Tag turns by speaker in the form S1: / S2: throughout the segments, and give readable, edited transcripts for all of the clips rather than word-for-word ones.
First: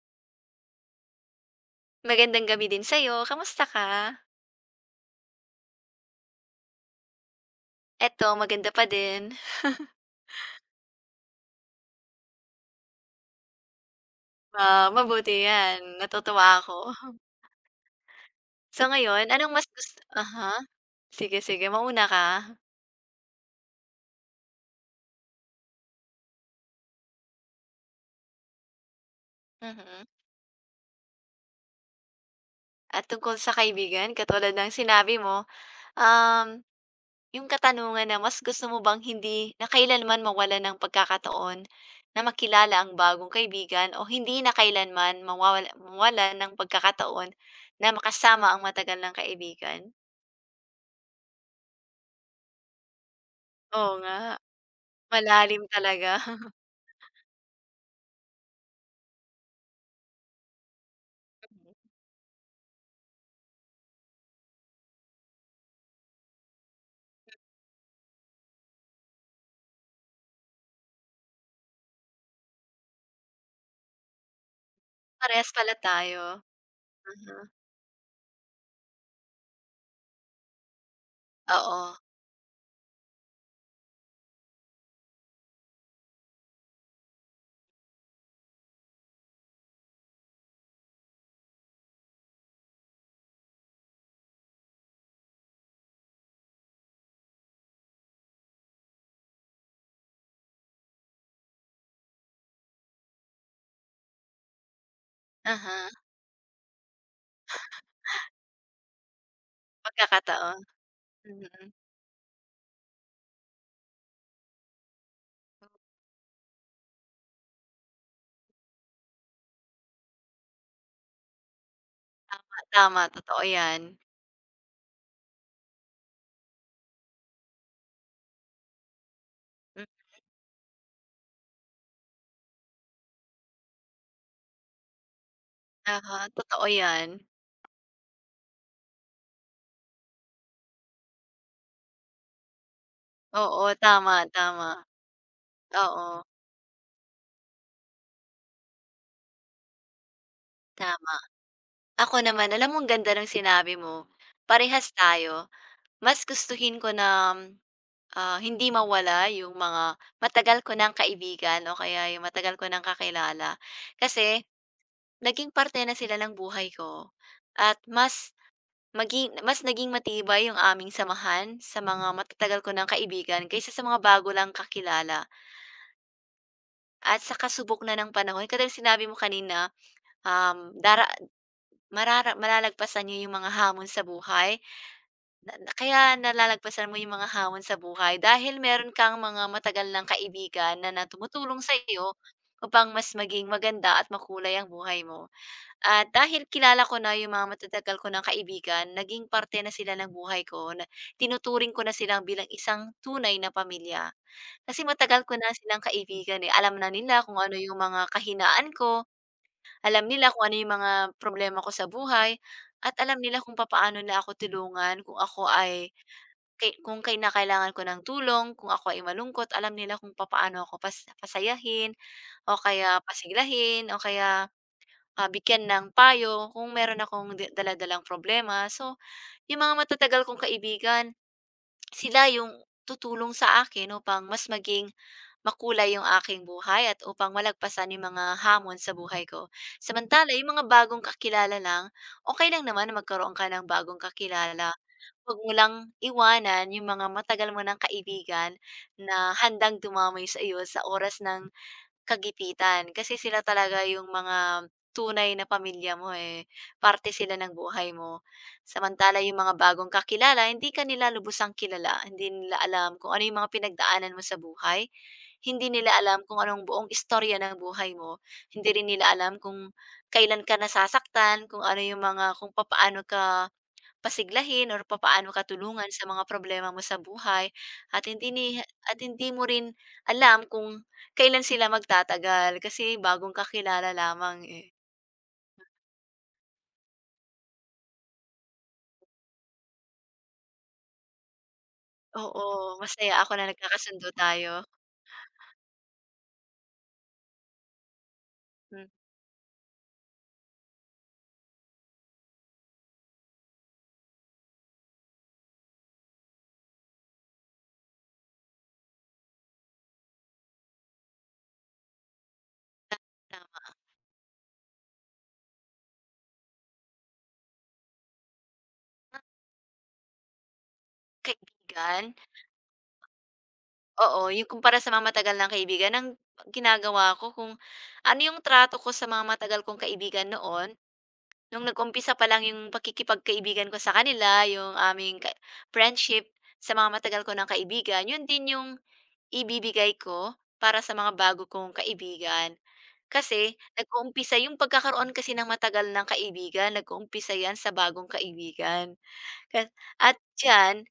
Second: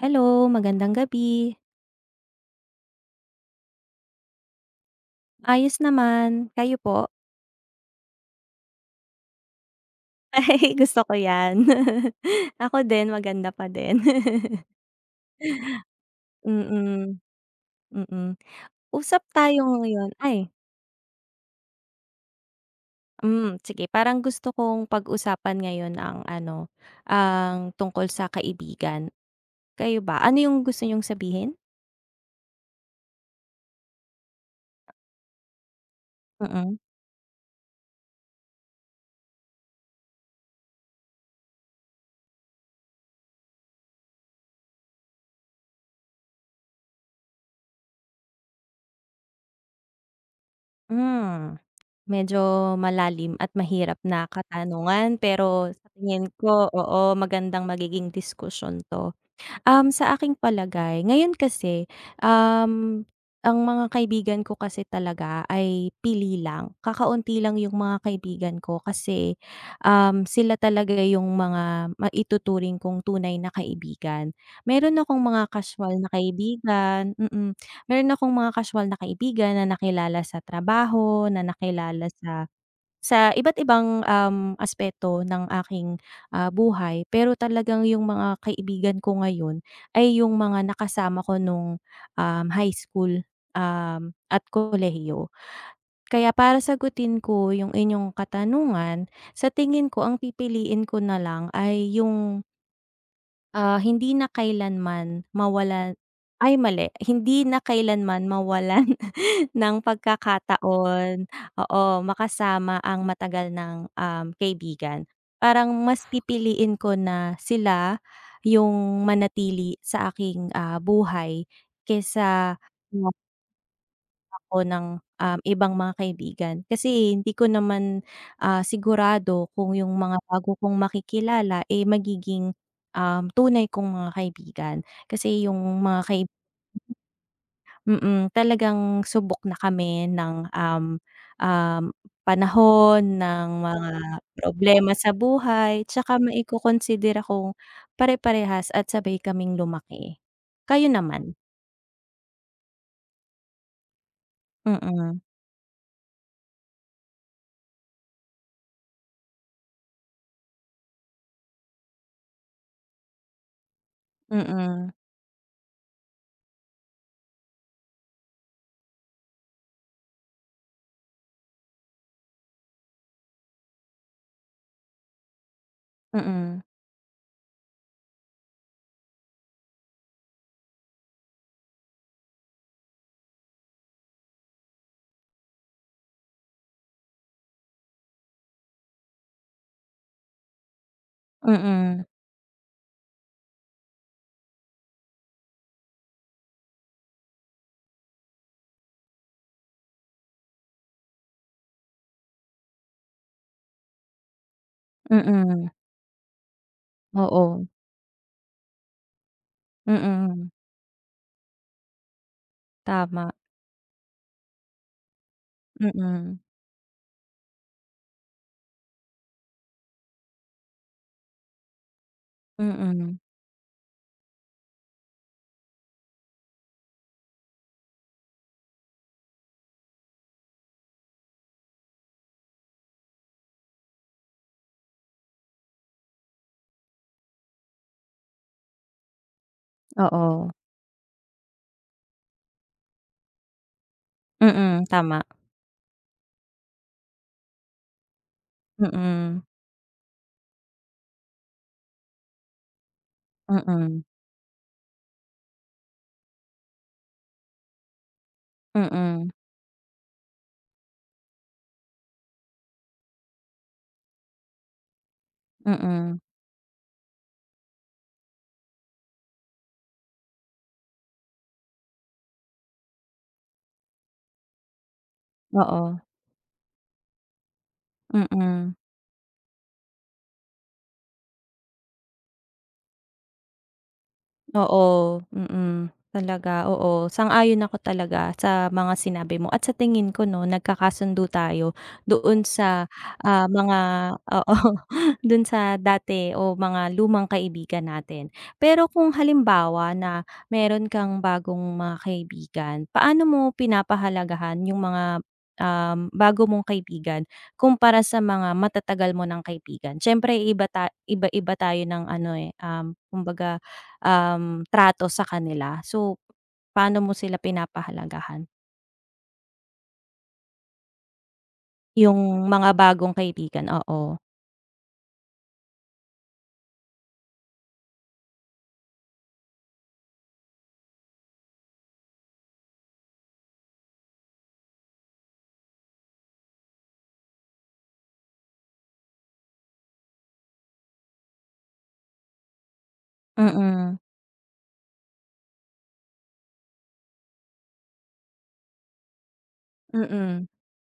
S1: Hello, magandang gabi.
S2: Magandang gabi din sa'yo, kamusta ka?
S1: Ayos naman, kayo po?
S2: Eto maganda pa din.
S1: Ay, gusto ko 'yan. Ako din, maganda pa din.
S2: Ah, mabuti 'yan, natutuwa ako.
S1: Mm. Mm.
S2: So
S1: Usap
S2: ngayon, anong
S1: tayo
S2: mas gusto
S1: ngayon ay,
S2: aha. Sige, sige mauna ka.
S1: sige. Parang gusto kong pag-usapan ngayon ang ano, ang tungkol sa kaibigan. Kayo
S2: Mhm.
S1: ba, ano yung gusto niyong sabihin?
S2: At tungkol sa kaibigan katulad ng sinabi mo, um,
S1: Mm-mm. Mm.
S2: yung katanungan na mas gusto mo bang hindi na kailanman mawala ng pagkakataon na makilala ang bagong kaibigan o hindi na kailanman mawala ng pagkakataon na makasama ang matagal ng kaibigan?
S1: Hmm, Medyo malalim at
S2: Oo
S1: mahirap
S2: nga.
S1: na katanungan
S2: Malalim
S1: pero sa
S2: talaga.
S1: tingin ko oo, magandang magiging diskusyon 'to. Sa aking palagay, ngayon kasi, um, ang mga kaibigan ko kasi talaga ay pili lang. Kakaunti lang yung mga kaibigan ko kasi, sila talaga yung mga maituturing kong tunay na kaibigan. Meron akong mga
S2: Parehas pala
S1: casual na
S2: tayo.
S1: kaibigan
S2: Mhm,
S1: mm. Meron akong mga casual na kaibigan na nakilala sa trabaho, na
S2: oo.
S1: nakilala sa iba't ibang, aspeto ng aking, buhay pero talagang yung mga kaibigan ko ngayon ay yung mga nakasama ko nung, high school, at kolehiyo. Kaya para sagutin ko yung inyong katanungan, sa tingin ko ang pipiliin ko na lang ay yung, hindi na kailanman
S2: uh
S1: mawalan ay mali, hindi na kailanman mawalan ng
S2: Pagkakataon.
S1: pagkakataon,
S2: Mm,
S1: oo, makasama ang matagal ng, kaibigan. Parang mas pipiliin ko na sila yung manatili sa aking, buhay kesa
S2: tama, tama,
S1: kumuha
S2: totoo 'yan.
S1: ako ng, ibang mga kaibigan. Kasi hindi ko naman, sigurado kung
S2: Hmm,
S1: yung mga bago kong makikilala, eh, magiging, tunay kong mga kaibigan. Kasi yung mga
S2: oo,
S1: kai
S2: totoo 'yan.
S1: Mm, Talagang subok na kami ng, um, um, panahon, ng
S2: Oo,
S1: mga
S2: tama, tama.
S1: problema sa buhay,
S2: Oo,
S1: tsaka maikokonsidera kong pare-parehas at sabay kaming lumaki. Kayo
S2: tama.
S1: naman?
S2: Ako naman, alam mo ang ganda ng sinabi mo, parehas
S1: Mm,
S2: tayo. Mas gustuhin ko na, ah, hindi mawala yung mga matagal ko ng kaibigan o kaya yung matagal ko ng kakilala. Kasi
S1: mm,
S2: naging parte na sila ng buhay ko at mas naging matibay yung aming samahan sa mga matatagal ko ng kaibigan kaysa sa mga bago lang kakilala
S1: mm,
S2: at sa kasubok na ng panahon. Katulad sinabi mo kanina, um, dara marara malalagpasan niyo yung mga hamon sa buhay. Na na kaya nalalagpasan mo yung mga hamon sa buhay dahil meron kang mga matagal ng kaibigan na na tumutulong
S1: mm,
S2: sa'yo upang mas maging maganda at makulay ang buhay mo. At dahil kilala ko na yung mga matatagal ko ng kaibigan, naging parte na sila ng buhay ko na tinuturing ko na silang bilang isang tunay na pamilya. Kasi matagal ko na
S1: mm,
S2: silang kaibigan, eh. Alam na nila kung ano
S1: oo,
S2: yung mga kahinaan ko, alam nila
S1: mm,
S2: kung ano yung mga problema ko sa buhay, at alam
S1: tama,
S2: nila kung papaano na ako tulungan kung ako ay
S1: mm,
S2: Kung kailangan ko ng tulong, kung ako ay malungkot, alam nila kung papaano ako pasayahin o kaya
S1: mm,
S2: pasiglahin o kaya, ah, bigyan ng payo kung meron akong dala problema. So, yung mga matatagal kong kaibigan, sila yung tutulong sa akin upang mas maging makulay yung aking buhay at upang malagpasan yung mga hamon sa buhay ko. Samantala,
S1: oo,
S2: yung mga bagong kakilala lang, okay lang naman na magkaroon ka ng bagong kakilala.
S1: mm, tama,
S2: Huwag mo lang iwanan yung mga matagal mo ng kaibigan na
S1: mm,
S2: handang dumamay sa iyo sa oras ng kagipitan. Kasi sila
S1: mm,
S2: talaga
S1: mm,
S2: yung mga tunay na pamilya mo, eh, parte sila ng buhay mo. Samantala
S1: mm,
S2: yung mga bagong kakilala, hindi ka nila lubusang kilala, hindi nila alam kung ano yung mga pinagdaanan mo sa buhay, hindi nila
S1: mm,
S2: alam kung anong buong istorya ng buhay mo, hindi rin nila alam kung kailan ka nasasaktan, kung ano yung mga kung papaano ka pasiglahin or papaano ka
S1: oo,
S2: tulungan sa mga problema mo sa buhay at hindi ni
S1: mm.
S2: at hindi mo rin alam kung kailan sila magtatagal kasi bagong kakilala lamang, eh.
S1: Oo, mm. Talaga, oo. Sang-ayon ako talaga sa mga sinabi mo at sa tingin ko 'no, nagkakasundo tayo doon
S2: Oo,
S1: sa,
S2: masaya ako na
S1: mga
S2: nagkakasundo tayo.
S1: oo, do'n sa dati o mga lumang kaibigan natin.
S2: Hmm,
S1: Pero kung halimbawa na meron kang bagong mga kaibigan, paano mo pinapahalagahan yung mga, bago mong kaibigan kumpara sa mga matatagal mo ng kaibigan? Siyempre iba-iba tayo ng ano, eh, kumbaga
S2: tama.
S1: trato sa kanila. So, paano mo sila pinapahalagahan?
S2: Kaibigan?
S1: Yung mga bagong kaibigan, oo.
S2: Oo, yung kumpara sa mga matagal ng kaibigan ang ginagawa ko kung ano yung trato ko sa mga matagal kong kaibigan noon, nung nag-umpisa pa lang yung pakikipagkaibigan ko sa kanila, yung aming friendship sa mga matagal ko ng kaibigan, yun din yung ibibigay ko para sa mga bago kong kaibigan. Kasi
S1: Mm,
S2: nag-uumpisa yung pagkakaroon kasi ng matagal ng kaibigan, nag-uumpisa yan sa bagong kaibigan. Ka at
S1: mm,
S2: diyan,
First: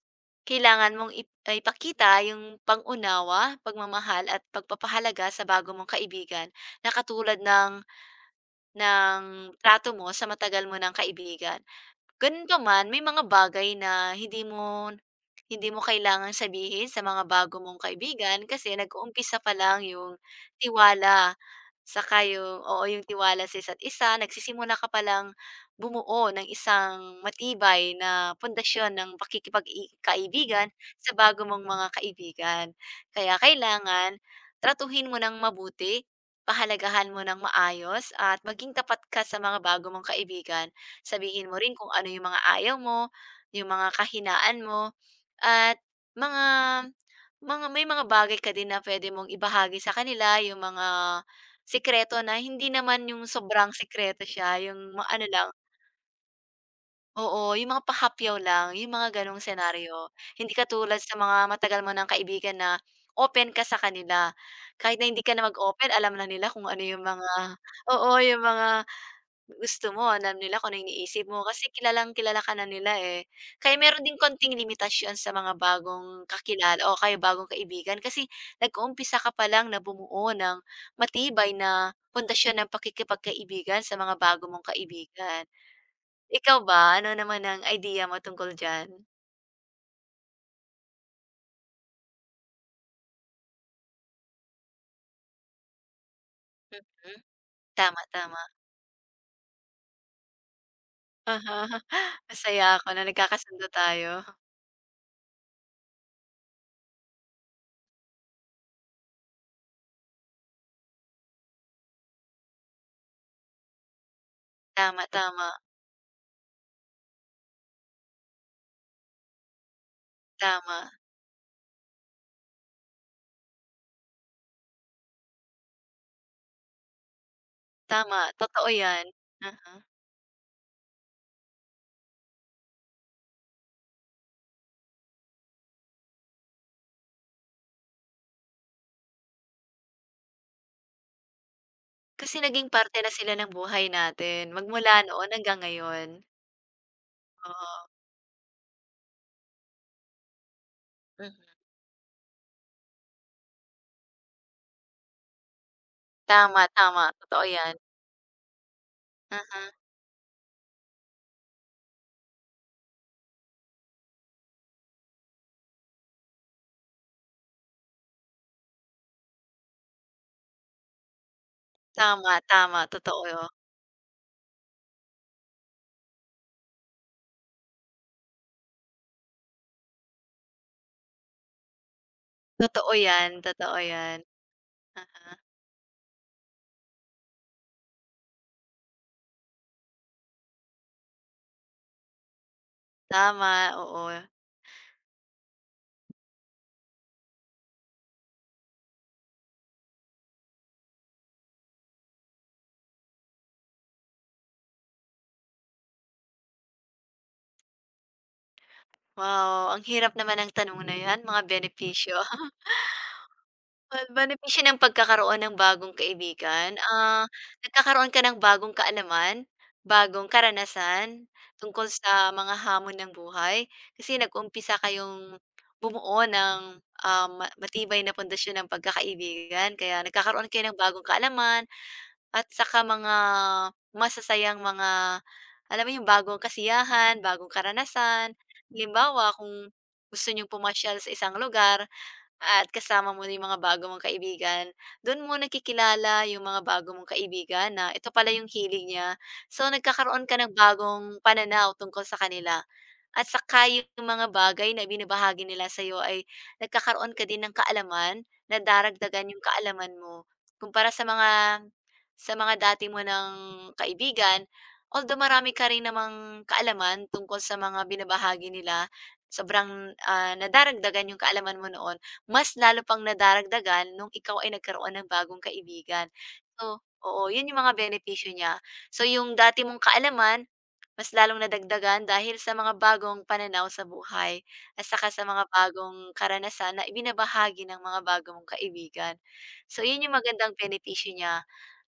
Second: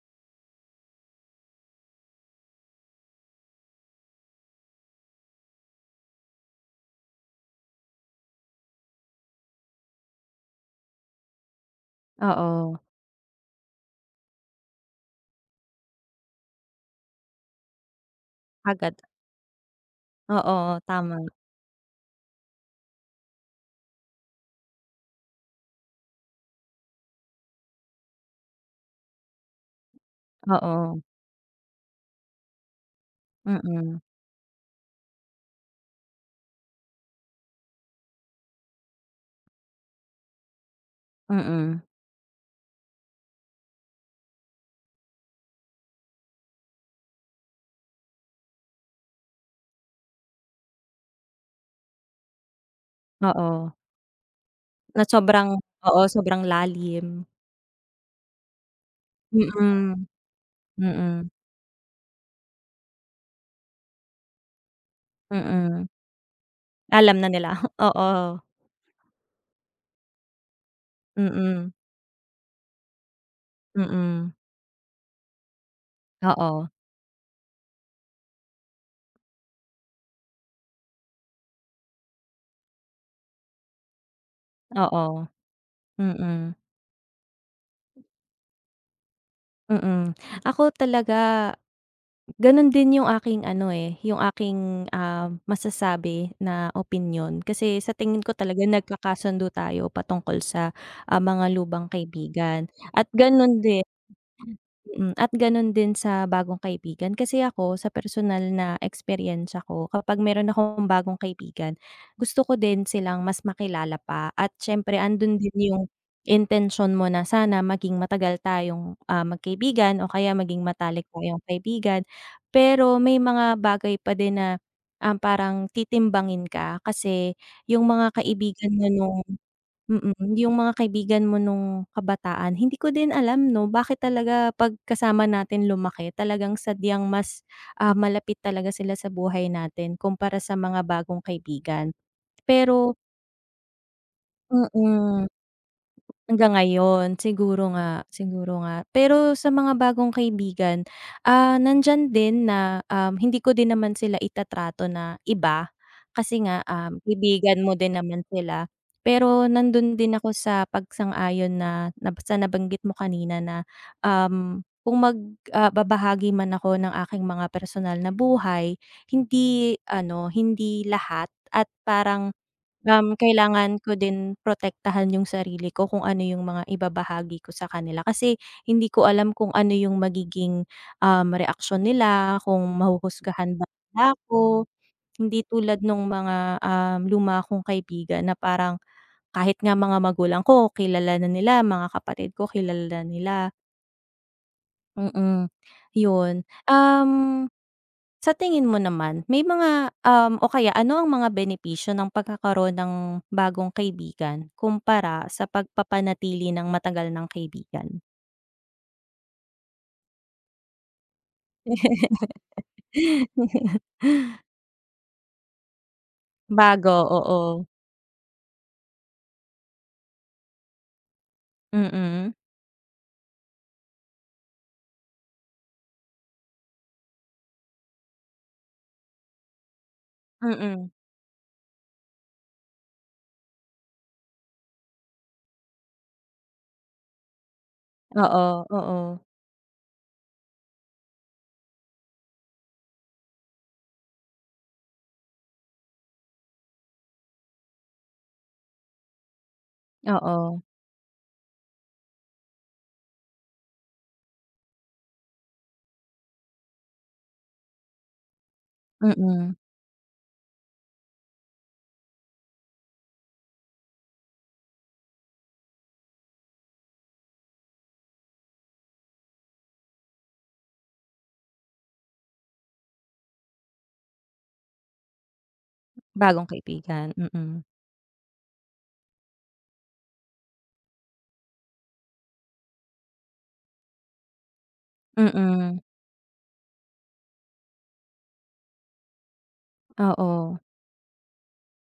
S2: kailangan mong ipakita yung unawa pagmamahal at pagpapahalaga sa bago mong kaibigan na katulad ng ng trato mo sa matagal mo ng kaibigan. Ganito
S1: oo.
S2: man, may mga bagay na hindi mo kailangang sabihin sa mga bago mong kaibigan kasi
S1: Agad
S2: nag-uumpisa pa lang yung
S1: oo, tama,
S2: tiwala, saka yung oo, yung tiwala sa isa't isa, nagsisimula ka pa lang bumuo ng isang matibay na pundasyon ng pakikipag kaibigan
S1: oo,
S2: sa bago mong mga kaibigan. Kaya
S1: mm,
S2: kailangan tratuhin mo ng mabuti, pahalagahan mo ng maayos at maging tapat ka sa mga bago mong kaibigan. Sabihin mo rin
S1: mm,
S2: kung ano yung mga ayaw mo, yung mga kahinaan mo, at mga mga may mga bagay ka din na pwede mong ibahagi sa kanila, yung mga sikreto na hindi naman yung
S1: oo.
S2: sobrang sikreto siya, yung
S1: Na
S2: mga ano lang
S1: sobrang oo, sobrang lalim.
S2: oo, yung mga pahapyaw lang, yung mga gano'ng
S1: Mm,
S2: senaryo. Hindi katulad sa
S1: mm,
S2: mga matagal mo ng kaibigan na open ka sa kanila, kahit na hindi ka na
S1: mm.
S2: mag-open alam na nila kung ano yung
S1: Alam na
S2: mga
S1: nila,
S2: oo,
S1: oo,
S2: yung mga gusto mo alam nila kung ano iniisip mo
S1: mm,
S2: kasi kilalang-kilala ka na nila, eh. Kaya meron ding
S1: mm,
S2: konting limitasyon sa mga bagong
S1: oo,
S2: kakilala o kaya bagong kaibigan kasi nag-uumpisa ka pa lang na bumuo ng matibay na pundasyon ng pakikipagkaibigan sa mga bago mong
S1: oo,
S2: kaibigan.
S1: mm,
S2: Ikaw ba, ano naman ang idea mo tungkol diyan?
S1: mm. Ako talaga. Gano'n din yung aking ano, eh, yung aking, masasabi na
S2: Hmm,
S1: opinyon kasi sa
S2: tama,
S1: tingin ko
S2: tama.
S1: talaga nagkakasundo tayo patungkol sa,
S2: uh
S1: mga lubang kaibigan
S2: Masaya ako na
S1: at gano'n
S2: nagkakasundo
S1: din
S2: tayo.
S1: Mm, at gano'n din sa bagong kaibigan. Kasi ako sa personal na experience ko kapag meron akong bagong kaibigan, gusto ko din silang mas makilala pa at siyempre
S2: Tama,
S1: andun
S2: tama,
S1: din yung intention mo na sana maging matagal tayong, magkaibigan o kaya maging
S2: tama,
S1: matalik tayong kaibigan. Pero may mga bagay pa din na, parang titimbangin ka kasi yung mga
S2: tama, totoo
S1: kaibigan mo
S2: 'yan.
S1: nung
S2: uh
S1: Mm, Yung mga kaibigan mo nung kabataan hindi ko din alam 'no, bakit talaga 'pag kasama natin lumaki talagang sadyang mas, malapit talaga sila sa buhay natin kumpara sa mga bagong kaibigan.
S2: Kasi naging
S1: Pero
S2: parte na sila ng buhay natin magmula
S1: mm.
S2: noon hanggang ngayon.
S1: Hanggang ngayon, siguro nga,
S2: Oo,
S1: siguro nga. Pero sa mga bagong kaibigan,
S2: mm.
S1: nandiyan din na, hindi ko din naman sila itatrato na iba, kasi
S2: Tama,
S1: nga,
S2: tama, totoo
S1: kaibigan
S2: 'yan.
S1: mo din naman sila. Pero
S2: Mhm,
S1: nandun din ako sa pagsang-ayon na sa nabanggit mo kanina na, kung magbabahagi man ako ng aking mga personal na buhay, hindi ano, hindi lahat at parang.
S2: tama, tama, totoo.
S1: Kailangan ko din protektahan yung sarili ko kung ano yung mga ibabahagi ko sa kanila kasi hindi ko alam kung ano yung magiging, reaksyon nila, kung
S2: Totoo 'yan,
S1: mahuhusgahan ba
S2: totoo
S1: nila
S2: 'yan.
S1: ako.
S2: Ah,
S1: Hindi tulad nung mga, luma kong kaibigan na parang kahit nga mga magulang ko kilala na nila, mga kapatid ko kilala na nila,
S2: tama, oo.
S1: mm, yun. Um sa tingin mo naman, may mga, o kaya ano ang mga benepisyo ng pagkakaroon ng bagong kaibigan kumpara sa pagpapanatili ng matagal ng kaibigan?
S2: Wow, ang hirap naman ng tanong na 'yan, mga benepisyo. Benepisyo ng pagkakaroon ng bagong kaibigan,
S1: Bago,
S2: ah,
S1: oo.
S2: nagkakaroon ka ng bagong kaalaman, bagong karanasan tungkol
S1: Mm.
S2: sa mga hamon ng buhay. Kasi nag-umpisa kayong bumuo ng, ah, matibay na pundasyon ng pagkakaibigan. Kaya nagkakaroon kayo ng
S1: Mm.
S2: bagong kaalaman at saka mga masasayang mga alam mo yung bagong kasiyahan, bagong karanasan.
S1: Oo, oo.
S2: Halimbawa, kung gusto niyong pumasyal sa isang lugar at kasama mo na yung mga bago mong kaibigan. Do'n mo nakikilala yung mga bago mong kaibigan na ito pala yung hilig niya. So, nagkakaroon ka ng
S1: Oo.
S2: bagong pananaw tungkol sa kanila. At saka yung mga bagay na ibinabahagi nila sa'yo ay nagkakaroon ka din ng kaalaman na daragdagan yung
S1: Mm.
S2: kaalaman mo. Kumpara sa mga dati mo ng kaibigan, although marami ka rin namang kaalaman tungkol sa mga binabahagi nila, sobrang, ah, nadaragdagan yung kaalaman mo noon, mas lalo pang nadaragdagan nung ikaw ay nagkaroon ng bagong kaibigan.
S1: Bagong
S2: So
S1: kaibigan,
S2: oo, yun
S1: mm.
S2: yung mga benepisyo niya. So yung dati mong kaalaman mas lalong nadagdagan dahil sa mga bagong pananaw sa buhay at saka sa mga
S1: Mm.
S2: bagong karanasan na ibinabahagi ng mga bago mong kaibigan. So, yun yung
S1: Oo,
S2: magandang benepisyo niya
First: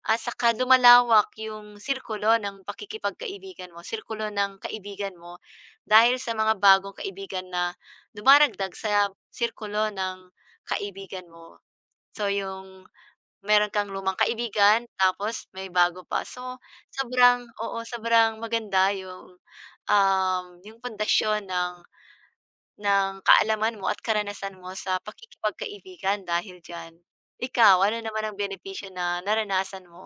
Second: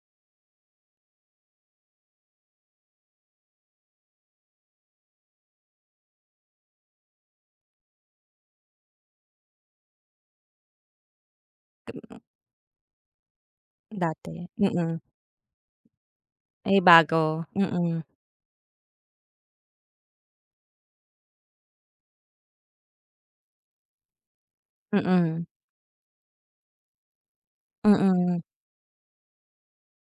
S2: at saka lumalawak yung sirkulo ng pakikipagkaibigan mo, sirkulo ng kaibigan mo dahil sa mga bagong kaibigan na dumaragdag sa sirkulo ng kaibigan mo. So, yung meron kang lumang
S1: dati,
S2: kaibigan
S1: mm.
S2: tapos may bago pa. So,
S1: Ay bago,
S2: sobrang oo,
S1: mm.
S2: sobrang maganda yung, yung pundasyon ng kaalaman mo at karanasan mo sa
S1: Mm.
S2: pakikipagkaibigan dahil diyan. Ikaw, ano naman ang
S1: Mm.
S2: benepisyo na naranasan mo?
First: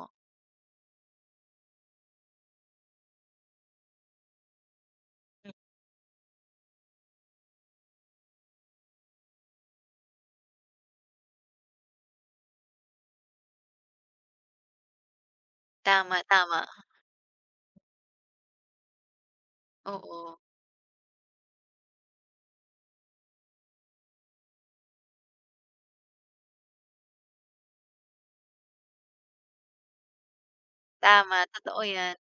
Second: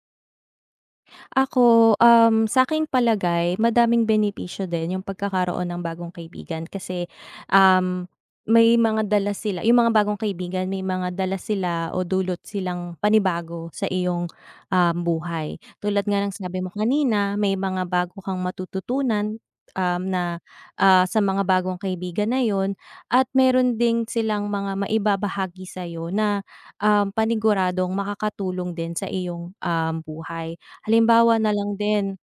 S1: Ako, sa'king palagay madaming benepisyo din yung
S2: Hmm,
S1: pagkakaroon ng bagong kaibigan kasi, um, may mga dala sila yung mga bagong kaibigan may mga dala sila o dulot silang panibago sa iyong, buhay. Tulad nga
S2: tama,
S1: ng sabi
S2: tama,
S1: mo kanina may mga bago kang matututunan,
S2: oo.
S1: na, sa mga bagong kaibigan na yon at meron ding silang mga maibabahagi sa'yo na, paniguradong makakatulong din sa iyong, buhay. Halimbawa
S2: Tama,
S1: na lang
S2: totoo 'yan.
S1: din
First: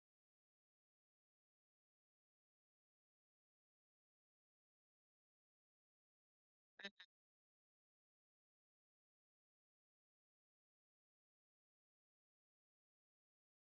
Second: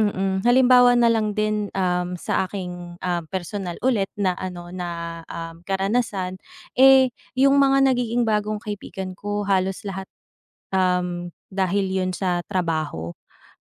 S1: mm, halimbawa na lang din, sa aking, personal ulit na ano, na, karanasan, eh, yung mga nagiging bagong kaibigan ko halos lahat, dahil yun sa trabaho.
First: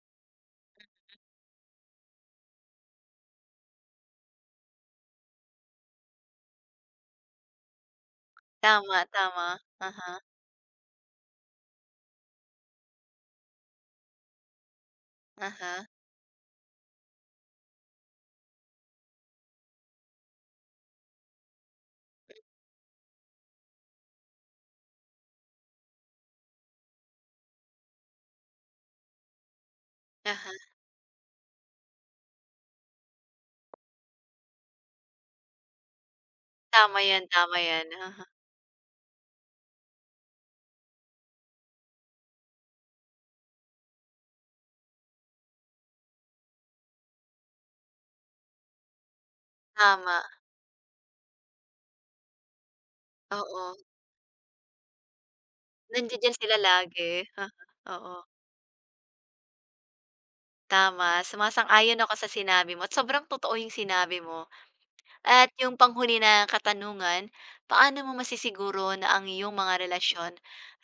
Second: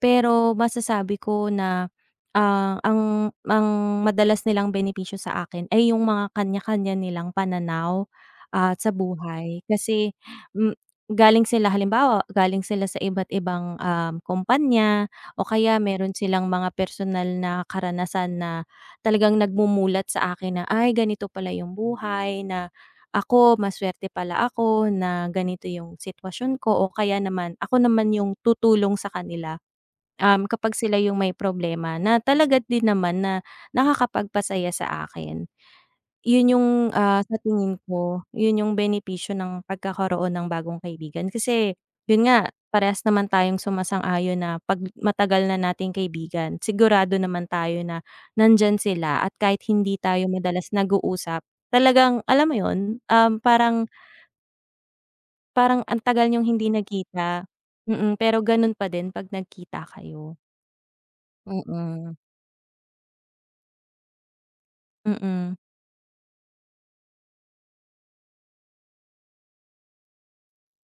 S1: Pero masasabi ko na, ang madalas nilang benepisyo sa akin ay yung mga kanya-kanya nilang pananaw, sa
S2: Tama, tama.
S1: buhay. Kasi,
S2: Uh-huh,
S1: hmm, galing sila halimbawa, galing sila sa iba't ibang, kumpanya o kaya
S2: uh
S1: meron silang mga personal na karanasan na talagang nagmumulat sa akin na, "Ay, ganito pala yung buhay," na, "Ako, masuwerte pala ako na ganito yung sitwasyon ko," o kaya naman, "Ako naman yung tutulong sa kanila." Kapag sila yung may problema na talaga din naman na nakakapagpasaya sa akin. Yun yung,
S2: tama 'yan,
S1: sa
S2: tama
S1: tingin
S2: 'yan.
S1: ko, yun yung benepisyo ng pagkakaroon ng bagong kaibigan. Kasi yun nga, parehas naman tayong sumasang-ayon na 'pag matagal na nating kaibigan, sigurado naman tayo na nandiyan sila at kahit hindi
S2: Tama,
S1: tayo madalas nag-uusap, talagang alam mo yun,
S2: oo.
S1: parang parang ang tagal
S2: Nandiya
S1: niyong
S2: sila
S1: hindi
S2: lagi.
S1: nagkita,
S2: Uh-huh,
S1: mm,
S2: oo.
S1: pero ganun pa din 'pag nagkita kayo.
S2: Tama, sumasang-ayon ako
S1: Mm,
S2: sa sinabi mo at sobrang totoo yung sinabi mo. At
S1: mm.
S2: yung panghuli na katanungan, paano mo masisiguro na ang iyong mga relasyon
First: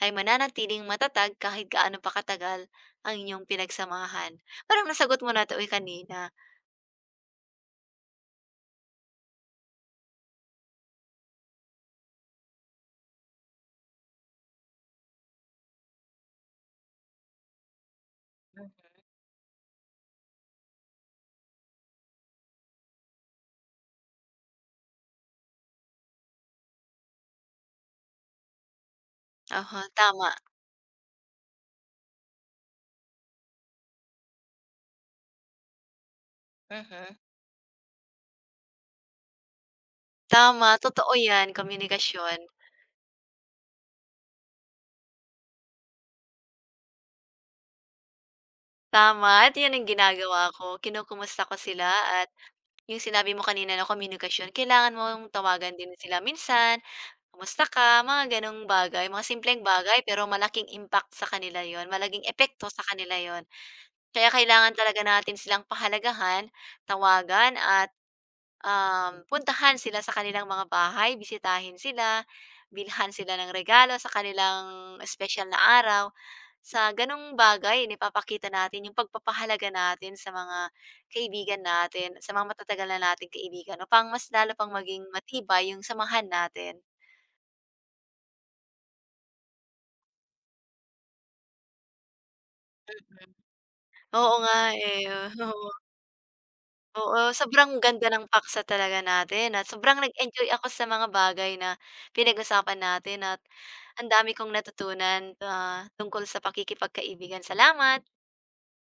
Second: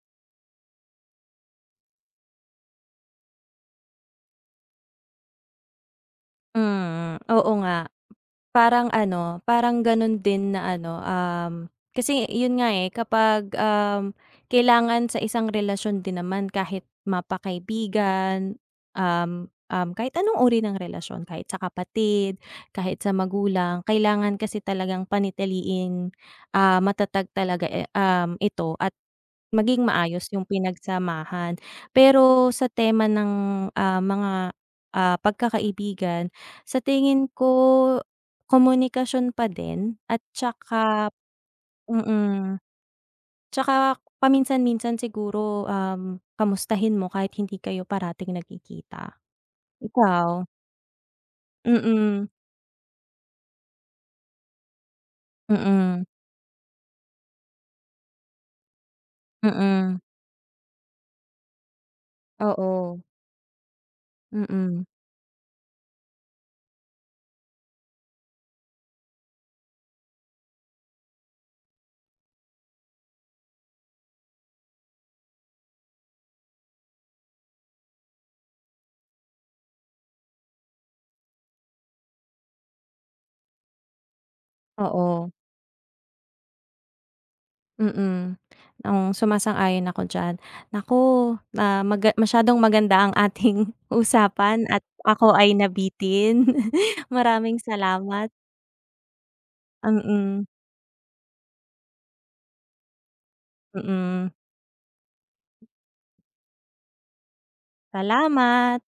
S2: ay mananatiling matatag kahit gaano pa katagal ang inyong pinagsamahan? Parang nasagot mo na 'to, eh, kanina.
S1: Mm, oo nga. Parang ano, parang gano'n din na ano, kasi yun nga, eh, kapag, kailangan sa isang relasyon din naman kahit mapakaibigan, um, um, kahit anong uri ng relasyon, kahit sa kapatid, kahit sa magulang, kailangan kasi talagang panitiliin matatag talaga, eh, ito at
S2: Oo,
S1: maging maayos
S2: tama,
S1: yung pinagsamahan. Pero sa tema ng, mga, pagkakaibigan, sa
S2: mhm.
S1: tingin ko komunikasyon pa din at
S2: Tama,
S1: tsaka
S2: totoo yan, komunikasyon.
S1: mm. Tsaka paminsan-minsan siguro, kamustahin mo kahit hindi kayo parating nagkikita.
S2: Tama at yun ang
S1: Ikaw?
S2: ginagawa ko, kinukumusta ko sila
S1: Mm.
S2: at yung sinabi mo kanina na komunikasyon, kailangan mong tawagan din
S1: Mm.
S2: sila minsan, "Kamusta ka?" Mga gano'ng bagay, mga
S1: Mm.
S2: simpleng
S1: Mm.
S2: bagay pero malaking impact sa kanila yon, malaking epekto sa
S1: Oo.
S2: kanila yon. Kaya kailangan
S1: Mm.
S2: talaga natin silang pahalagahan, tawagan at, puntahan sila sa kanilang mga bahay, bisitahin sila, bilhan sila ng regalo sa kanilang espesyal na araw. Sa gano'ng bagay naipapakita natin yung pagpapahalaga natin sa mga kaibigan natin, sa mga matatagal na nating kaibigan upang mas lalo pang maging
S1: Oo.
S2: matibay yung samahan natin.
S1: Mm, oo, sumasang-ayon ako diyan. Naku, masyadong maganda ang
S2: Mm.
S1: ating
S2: Oo nga
S1: usapan at
S2: eh,
S1: ako ay
S2: oo.
S1: nabitin.
S2: Oo,
S1: Maraming
S2: sobrang ganda
S1: salamat.
S2: ng paksa talaga natin at sobrang
S1: Mm,
S2: nag-enjoy ako sa mga bagay na pinag-usapan natin at ang
S1: mm.
S2: dami kong natutunan, ah, tungkol sa pakikipagkaibigan. Salamat.
S1: Salamat.